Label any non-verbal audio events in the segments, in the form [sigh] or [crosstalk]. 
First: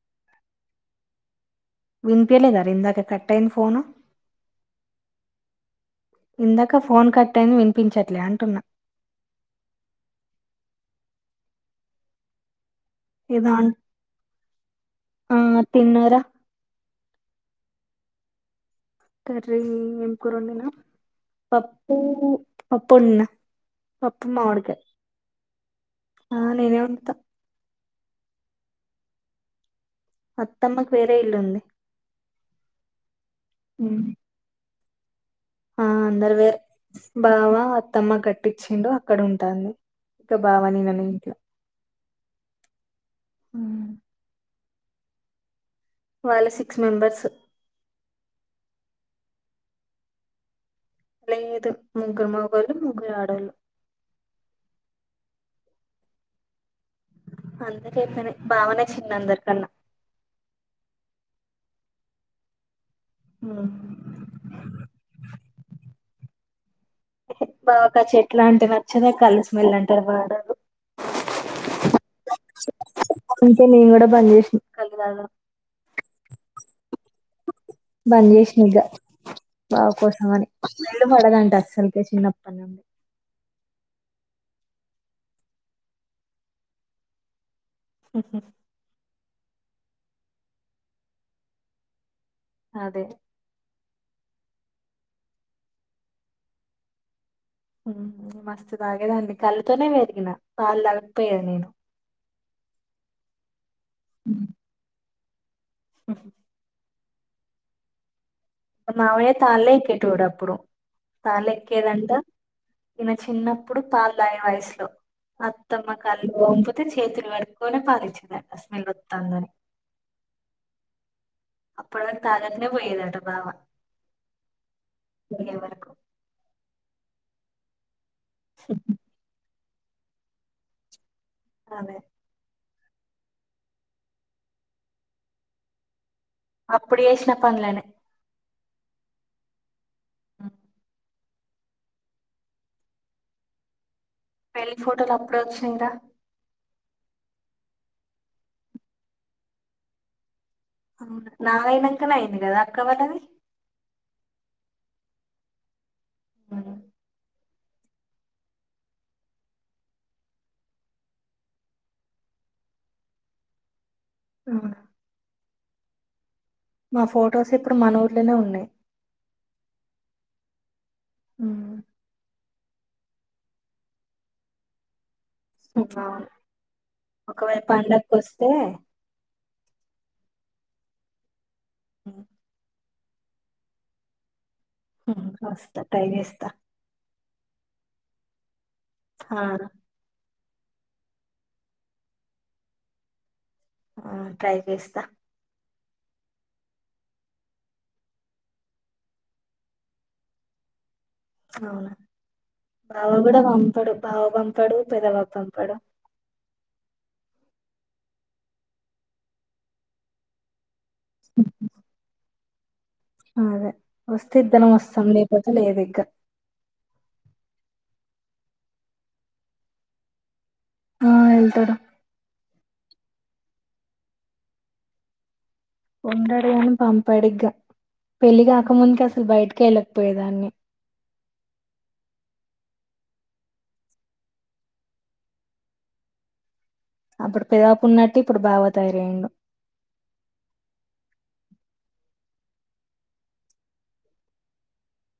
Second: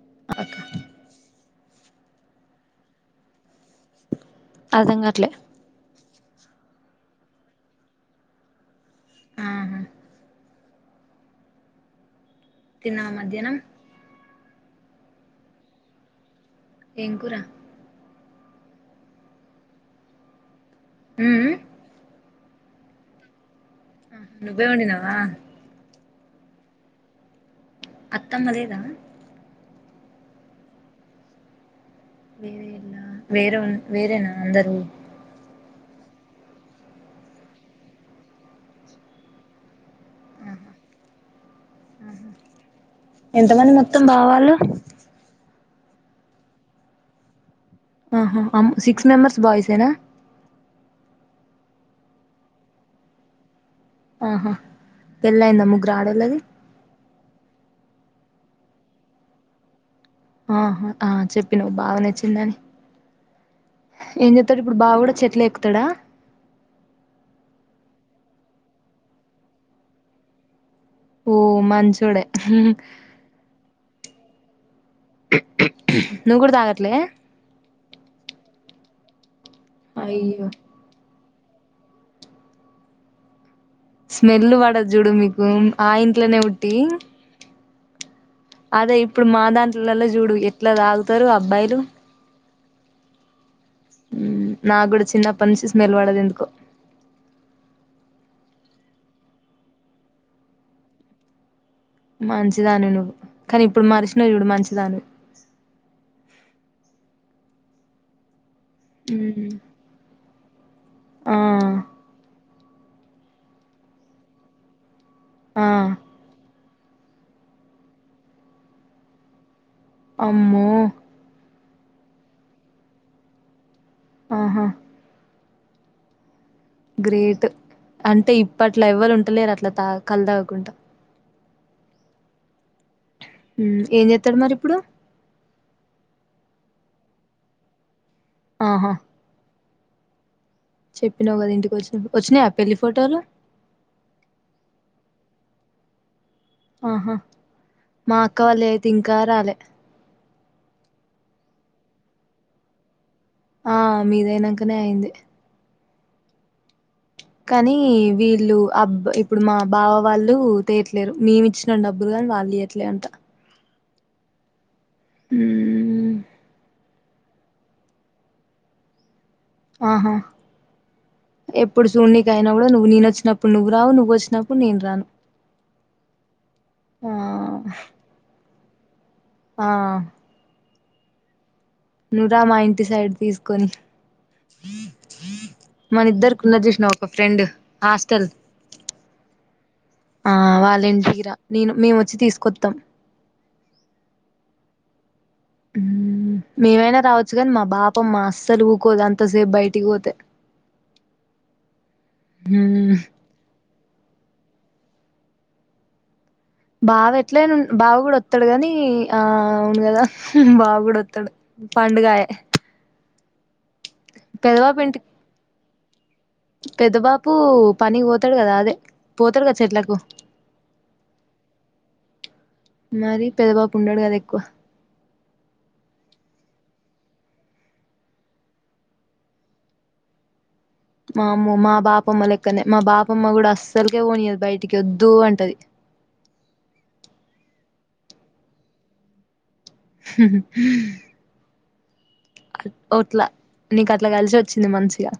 క [unintelligible] వినిపియ్యలేదారా ఇందాక cut ఆఇంది phone అర్థంగాట్లే ఇందాక ఫోన్ కట్ అయింది వినిపించట్లే అంటున్నా ఆహా తిన్నావ ఏదో మధ్యాహ్నం అన్ ఆ తిన్నార ఏంకురా కర్రీ ఎం కూర వండినా ఉమ్ పప్పూ పప్పు వండిన నువ్వేవండి నావా ఆ నేనే వండుతా అత్తమ్మలేదా అత్తమ్మకి వేరే ఇల్లుంది వేరే ఉమ్. వేరేనా అందరు ఆ అందరు వేరే బావ అత్తమ్మ కట్టించిిండు అక్కడ ఉంటుంది ఇంకా బావని నన్న ఇంట్లో ఎంత మంది మొత్తం బావ వాళ్ళు వాళ్ళ సిక్స్ మెంబర్స్ ఆహా అమ్ సిక్స్ మెంబర్స్ బాయ్స్ ఏనా లేదు ముగ్గురు మొగోళ్ళు ముగ్గురు ఆడోళ్ళు ఆహా పెళ్ళయిందా ముగ్గురు ఆడోళ్ళది అందరే బావనే చిన్న అందరి కన్నా ఆ ఆ చెప్పి నువ్వు బావనే చిన్న అని ఉమ్. ఏం చెత్తడు ఇప్పుడు బావ కూడా చెట్లు ఎక్కుతాడా బావాకు ఆ చెట్లా అంటే నచ్చందు ఆ కళ్ళుస్మెల్ అంటేనే పడదు ఓ మంచోడే బంచేసి నువ్వు కూడాతాగట్లే బందుచేసిన ఇగ బావ కోసం అయ్యో అని పడదంటే అసలుకే చిన్నప్పటి నుండి స్మెల్ పడద్ చూడు మీకు ఆ ఇంట్లోనే పుట్టి స [unintelligible] అదే ఇప్పుడు మా దాంట్లలలో చూడు ఎట్లా తాగుతారు అబ్బాయిలు. అదే ఊ నా కూడా చిన్నప్ప నుంచి స్మెల్ పడదు ఎందుకో మస్తు తాగేదాన్ని. కళ్ళుతోనే పెరిగిన, పాలు తాగకపోయే నేను. మంచిదానువు నువ్వు, కానీ ఇప్పుడు మార్సిన చూడు. మంచిదాన్ని బ [inaudible] ఆ మా మావయ్య తాళ్ళే ఎక్కేటోడు. అప్పుడు ఆ తాళ్లే ఎక్కేదంట ఈయన చిన్నప్పుడు పాలు తాగిన వయసులో ఆ అత్తమ్మ కల్లు చేతులు కడుక్కుని పాలేచ్చిందంట. స్మెల్ వత్తాందని అమ్మో అప్పుడు తాగన్నే పోయనట బావ ఆహా తె వనకు గ్రేట్ అంటే ఇప్పట్లో ఎవ్వరు ఉంటలేరు. అట్లా ఆ కల్లు తాక్కుంటా అదే ఏం చేస్తాడు మరి ఇప్పుడు. అప్పుడేసిన పనలేనే ఆహా చెప్పినావు కదా ఇంటికి వచ్చిన వచ్చినాయ, పెళ్ళి ఫోటోలు. పెళ్లి ఫోటోలు అప్పుడు వచ్చాందా ఆహా మా అక్క వాళ్ళు అయితే ఇంకా రాలే. అవును నాయినాంకనే అయింది కదా అక్క వాళ్ళది. ఆ మీదయినాకనే అయింది. అ కానీ వీళ్ళు అబ్బ ఇప్పుడు మా బావ వాళ్ళు తేయట్లేరు. మేమి ఇచ్చిన డబ్బులు కాని వాళ్ళు తీయట్లే అంట. అవునా ఊ హ మా ఫొటోస్ ఇప్పుడు మాన ఊర్లోనే ఉన్నాయి. ఆహా ఉమ్. ఎప్పుడు సూన్నికైన నువ్వు నేను వచ్చినప్పుడు నువ్ రావు, నువ్వు వచ్చినప్పుడు నేను రాను. [unintelligible] ఆ ఒకవైపు పండకు వస్తే ఆ నుూరామయం డి సైడ్ తీసుకొని ఉమ్ వస్త ట్రై జేస్త రెండు హాస్టల్ హా ఆ వాలింటికిరా నేను మేము ఒచ్చి తీసుకొత్తం ఆ ట్రై జేస్త ఊమ్ మేమైనా రావోచ్చు గని మా బాపమ్మ అస్సలు ఊకోదు అంతసేపు బయటికి బోతే ఔనా బావ గుడా పం పడు బావ పంపడు పెద బాపూ పంపడు బావ ఎట్లైనా ఉన్ బావ గుడా ఒత్తడు గనీ ఆ ఔను గదా బావ గుడా త్తడు పండుగాయే అ అదే ఒస్తే ఇద్దరం ఒస్తాం లేపొతే లేది కా పెద్ద బాపూ పనికి పోతడు గదా అదె పోతడు గదా చెట్లకు ఆ వెళ్తడు మరి పెద్దబాపు ఉండడు గదా ఎక్కువ ఉండడుగని పంపాడిగా పెళ్ళి కాకముందుకి అసలు బయటకి ఎళ్ళకపోయేదాన్ని వామ్మో మా బాపమ్మ లెక్కనే మా బాపమ్మ గుడా అస్సలకే పోనియదు బయటికి వద్దూ అంటది అప్పుడు పెదబాపు ఉన్నట్టు ఇప్పుడు బావ తయారైండు [inaudible] అ ఒట్ల నీకు అట్ల కలిశి ఒచ్చింది మంచిగా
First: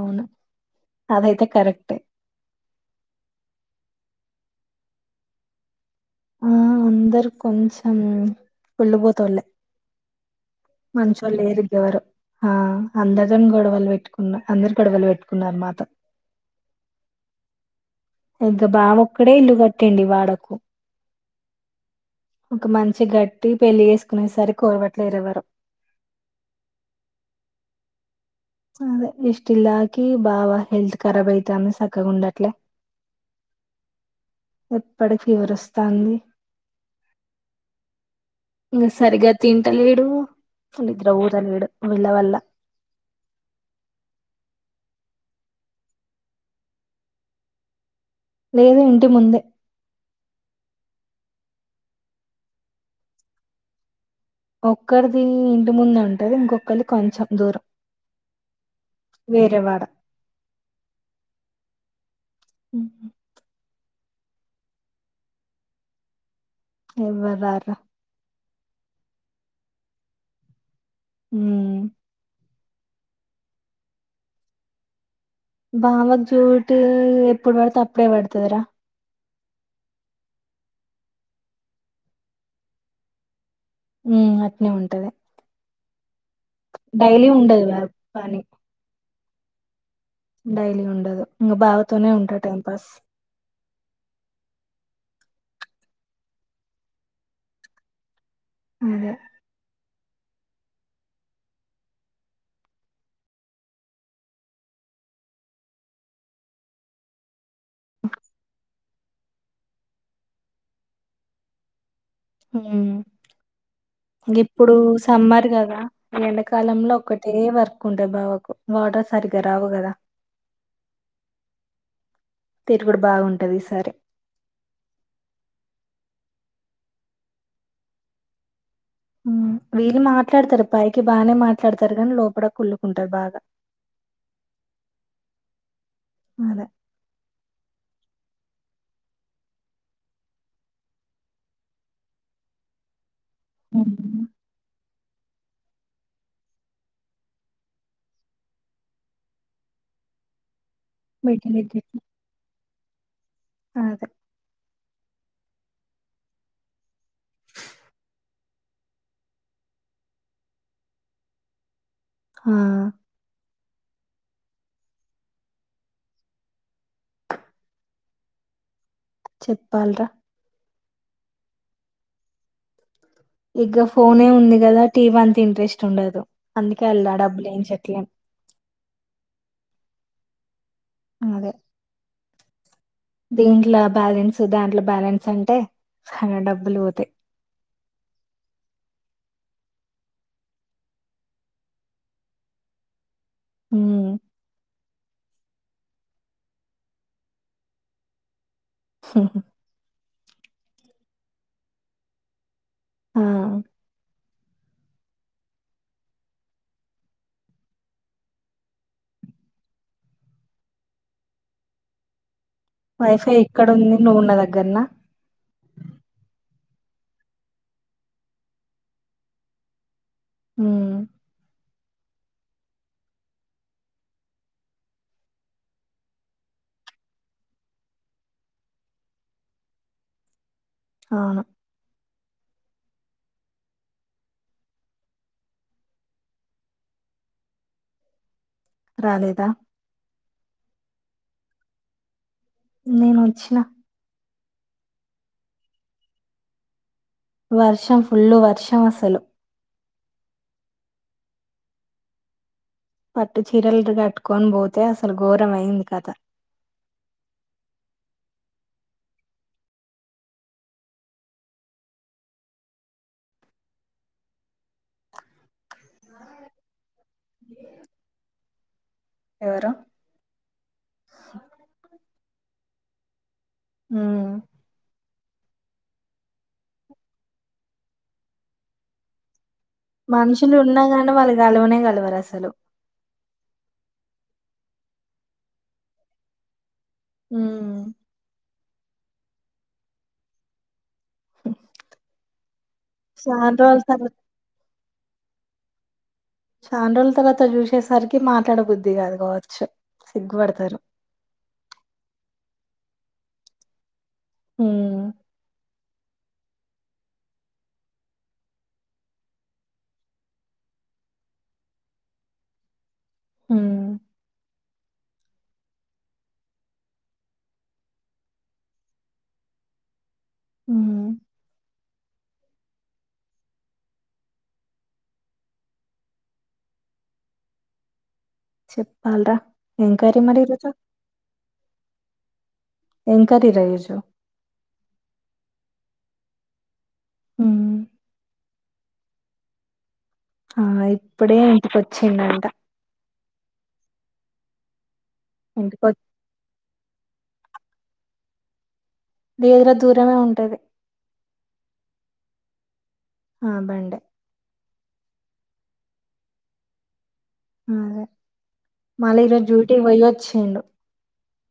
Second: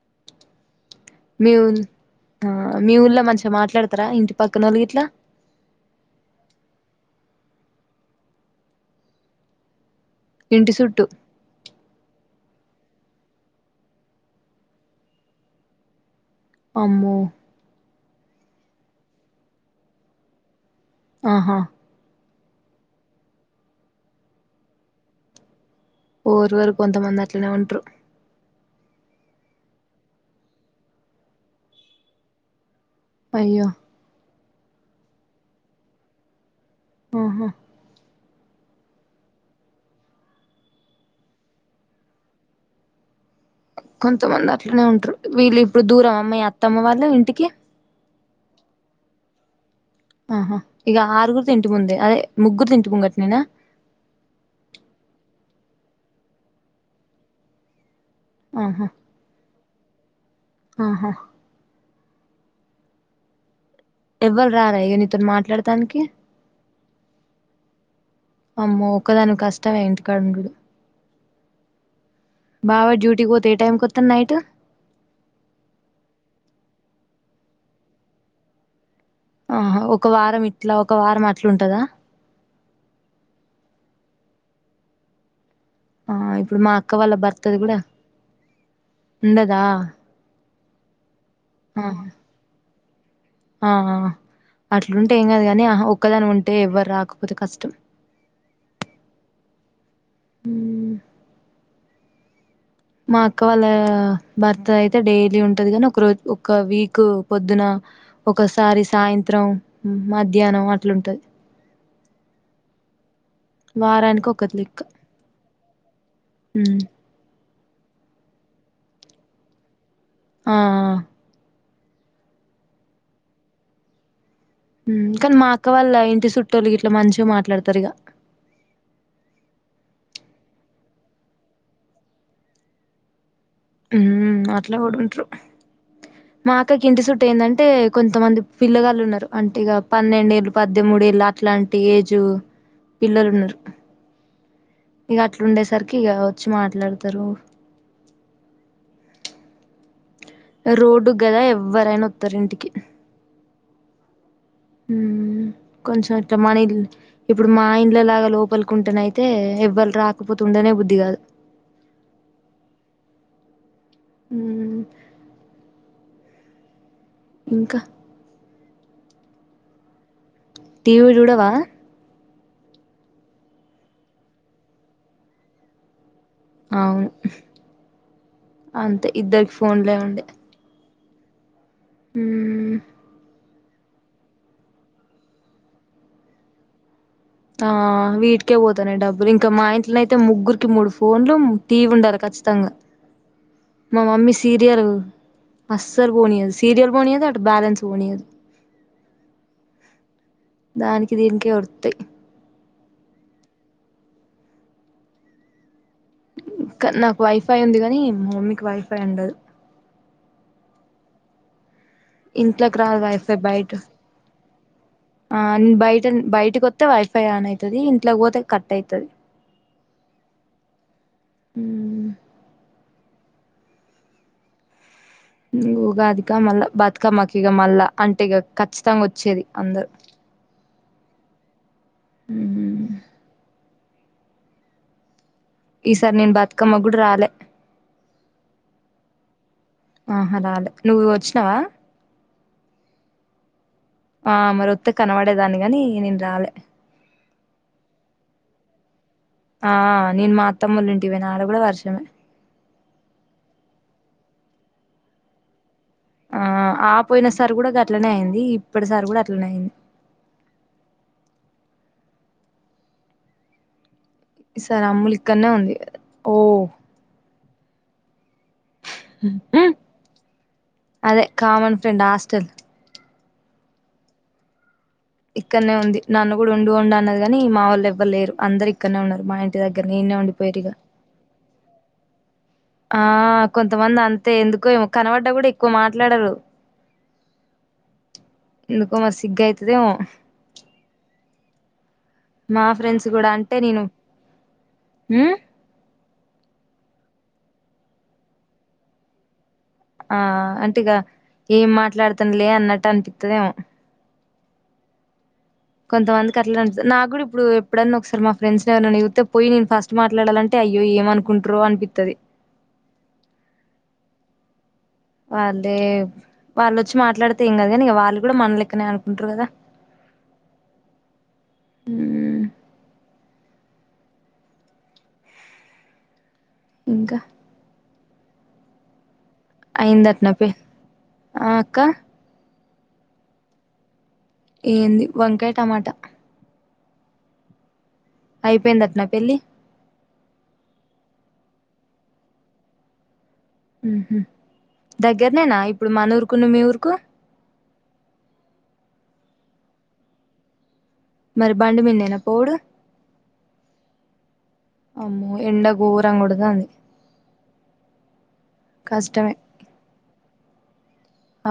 ఔను మీ ఉ ఆ మీ ఊళ్ళ మంచిగ మాట్లాడ్ తరా ఇంటి పక్కనోళ్లు గిట్ల ఆ అందరు కొంచం కుళ్ళుబోతోల్లే ఇంటి చుట్టూ మంచోళ్ లేరు ఇగ ఎవరు ఆ అందరితోని గొడవలు వెట్టుకున్న అందరు గొడవలు వెట్టుకున్నరు మాతో అమ్మో ఇంగ బావొక్కడే ఇల్లు కట్టిండు ఇ వాడకు అహా ఒక మంచి గట్టి పెళ్లి చేస్కునేసరికి ఓర్వట్లేదు ఓర్వరు కొంతమంది అట్లనే ఉంట్రు అదే ఇస్ట్ ఇల్లాకి బావ హెల్త్ కరాబైతాంది సక్కగుండట్లే అయ్యో ఎప్పుడి ఫీవర్ ఒస్తాంది ఆహా ఇంగ సరిగా తింటలేడు నిద్ర పోతలెడు వీళ్ళ వల్ల కొంతమంది అట్లనే ఉంట్రు వీళ్ళు ఇప్పుడు దూరమా మీ అత్తమ్మ వాళ్ళు ఇంటికి లేదు ఇంటి ముందే ఆహా ఇగ ఆరుగురిదింటి ముందే అదే ముగ్గురు ఇంటి ముంగట్నేనా ఒక్కర్ది ఇంటి ముందు ఉంటుంది ఇంకొకల్ది కొంచెం దూరం ఆహా రెవాడ ఆహా ఉ ఎవ్వరు రారా ఇగ నీతోను మాట్లతానికి ఎవ్వర్ రార్ రా అమ్మో ఒకదానివె కష్టమె ఇంటి కాడ ఉండుడు. హు బావ డ్యూటీకి పోతే ఏ టైంకి వత్తడ్ నైట్ బావకి డ్యూటీ ఎప్పుడు పడతే అప్పుడే పడతదిరా ఆహా ఒక వారం ఇట్లా ఒక వారం అట్లుంటదా ఉహు అట్నే ఉంటది. ఆ ఇప్పుడు మా అక్క వాళ్ళ డైలీ భర్తది ఉండదు కూడా ఆ పని ఉండదా డైలీ ఉండదు. ఇంకా ఆహా బావతోనే ఉంటటన్. బస్ ఆ ఆ, అట్లుంటే ఏం కాదు కానీ అహ్ ఒక్కదానివి ఉంటే ఎవ్వర్ రాకపోతే కష్టం. ఉదే హు మా అక్క వాళ్ళ భర్త అయితే డైలీ ఉంటది కానీ ఒక రోజు ఒక వీక్ పొద్దున, ఒకసారి సాయంత్రం, మధ్యానం అట్లాంటుది. ఉమ్, ఒకటి గిప్పుడు లెక్క సమ్మర్ కదా ఆ ఉమ్ ఎండాకాలంలొ ఒక్కటే వర్క్ కుంట బావుకు, వాటర్ సరిగ్గా రావు కదా. ఆ ఆ తిరుగుడు బావుంటది, ఈసారి హు, కానీ మా అక్క వాళ్ళ ఇంటి చుట్టూలొ ఇట్ల మంచిగా మాట్లాడతర్ ఇగ ఉ, వీళ్ళు మాట్లాడతరు పైకి బానే మాట్లాడతారు కాని లోపల కుల్లుకుంటారు బాగా హు అట్లా కూడ్ ఉంట్రు మా అదే. అక్కకి ఇంటి చుట్టూ ఏందంటే కొంతమంది పిల్లగాల్లు ఉన్నారు, అంటే ఇగ పన్నెండేళ్ళు, పద్దెమూడెళ్ళ అట్లాంటి ఏజ్ పిల్లలున్నరు హ్మ్. ఇగ అట్లా ఉండేసరికి ఇగ వచ్చి మాట్లాడుతరు. రోడ్డుగ్ గదా బెటర్ అయితే. ఎవ్వరైనా వత్తరు ఇంటికి. అదే హు, కొంచెం ఇట్ల మనయ్ ఇల్ ఇప్పుడు మా ఇండ్ల లాగ లోపలికుంటేనైతే ఎవ్వర్ రాకపోతు ఉండనే బుద్ధి కాదు. హా ఉ ఇంకా చెప్పాల్ రా టీవీ చూడవా ఇగ ఫోనే ఉంది కదా టీవంతా ఇంట్రెస్ట్ ఉండదు. అందుకే అవును, అల్ల హు డబ్బులేయించట్లేం. అంతే ఇద్దర్ ఫోన్లే ఉండె అదే హూ దీంట్లో బ్యాలెన్స్ దాంట్లో బ్యాలెన్స్ అంటే, సగం డబ్బులు పోతయ్. ఆ వీటికే పోతనయ్ డబ్బులు ఇంకా మా ఇంట్లనైతే ముగ్గురికి మూడు ఫోన్లు టీవీ ఉండాల ఖచ్చితంగా మా హ్మ్. మమ్మీ సీరియాల్ అస్సలు పోనీ యది సీరియల్ పోనియది అటు బ్యాలంస్ పోనీయది హా హా దానికి దీనికి ఓడుతయ్ ఆ ఇంకానాకు వైఫై ఉంది కానీ మీకు వైఫై ఉండదు ఇంట్లోకి రాదు వైఫై బయట ఎక్కడుంది? నువ్వు ఉన్న దగ్గరనా? ఆ బయట బయటకి తో వైఫై ఆన్ అవుతుది ఇంట్లో పోతే కట్ అయితుది ఉమ్ ఇగా ఉగాది క మళ్ళా బతుకమ్మకి ఇక మళ్ళా అంటే ఇక ఖచ్చితంగా వచ్చేది అందరు అవును ఊమ్ ఈసారి నేను బతుకమ్మ కూడ రాలే రాలేదా? ఆహరాలే నువ్వు వచ్చినవా నేను వచ్చిన ఆ మరొత్తే కనబడేదాన్ని గాని నేను రాలే వర్షం ఫుల్ వర్షం అసలు ఆ నేను మా అత్తమ్మోలింటికిపోయినా ఆడ కూడా వర్షమే పట్టు చీరలు కట్టుకొని పోతే అసలు ఘోరం అయింది కథ ఆ ఆపోయిన సరి కూడా గట్లనే అయింది ఇప్పటిసారి కూడా అట్లనేయింది సార్ అమ్ములు ఇక్కనే ఉంది ఓ అ ఆహ్ హ అదే కామన్ ఫ్రెండ్ ఆస్ తల్ ఊమ్ ఇక్కనే ఉంది నాన్ను కూడా ఉండి ఉండు అన్నది కాని మా వాళ్ళు ఎవ్వరు లేరు అందరు ఇక్కనే ఉన్నారు మా ఇ మనుషులు ఉన్నా కానీ వాళ్ళు కలవనే గలవరు అసలు ఆ కొంతమంది అంతే ఎందుకో ఏమో కనబడ్డ కూడా ఎక్కువ మాట్లాడరు ఊమ్ ఎందుకో మ సిగ్గాయితదేమో మా ఫ్రెండ్స్ కూడా చాన్ అంటే రోజుల నేను తర్వా ఉ శాన్ రోజుల తర్వాత చూసేసరికి మాట్లాడబుద్ది కాదు కావచ్చు ఆ అంటే సిగ్గుపడతారు ఇగా ఏం మాట్లాడుతాను లే అన్నట్ తనిపితదేమో ఊమ్ కొంతమందికి అట్ల అనిపితది నా కూడా ఇప్పుడు ఎప్పుడన్నా ఒకసారి మా ఫ్రెండ్స్ ఎవర్ననా జూతే పోయి నేను ఫస్ట్ మాట్లాడాలంటే అయ్యో ఏమ అనుకుంట్రో అనిపితది ఊమ్ వాళ్ళే వాళ్ళొచ్చి మాట్లాడితే ఏం కదు కానీక వాళ్ళు కూడా మన లెక్కనే అనుకుంటారు కదా ఊమ్ హూ ఇంకా చెప్పాలి రా అయిందటన పె ఆ అక్క ఏం కర్రీ రా ఈ రోజు ఏంది వంకాయ, టమాటా హూ అయిపోయింది అట నా పెళ్ళి ఆ ఇప్పుడే ఇంటికొచ్చిండంట ఊహు దగ్గరనేనా ఇంటికి ఇప్పుడు వచ్చి మన ఊరుకు మీ ఊరుకు లేదు రా దూరమే ఉంటది మరి బండి మిందేనా పోవుడు ఆ బండే అమ్మో ఎండ గోరం కొడతంది అదే మళ్ళీ ఈరోజు డ్యూటీ వెయ్యాచుండు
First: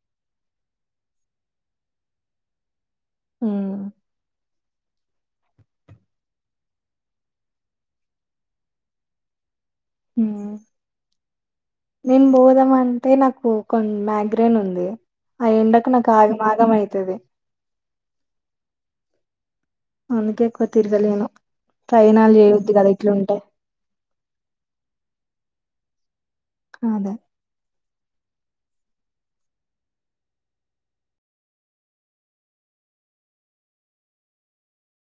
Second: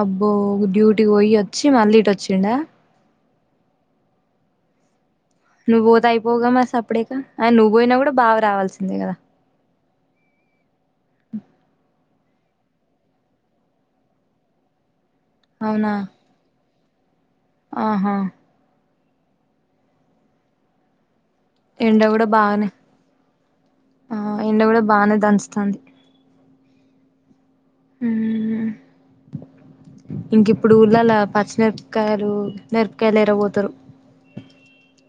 అబ్బో డ్యూటీకి పోయి వచ్చి మళ్ళీ ఇట వచ్చిండ హు నువ్వు పోతే అయిపోగా మ సప్పుడేక అ నువ్వు పోయినా కూడా బావా రావాల్సిందే కదా హు నేను బోదామ అంటే నాకు కొ మ్యాగ్రైన్ ఉంది. ఆ ఎండకు అవునా నాకు ఆగ ఆగమైంది. తది ఆహా అందుకే ఎక్కువ తీరగలేను ఎండ కూడా బాగానే ఆ ఎండ కూడా బాగానే దన్ తంది అదే హు ఇంక ఇప్పుడు ఉల్లాల పచ్చిమిరపకాయలు మీరపకాయలు ఎర పోతారు.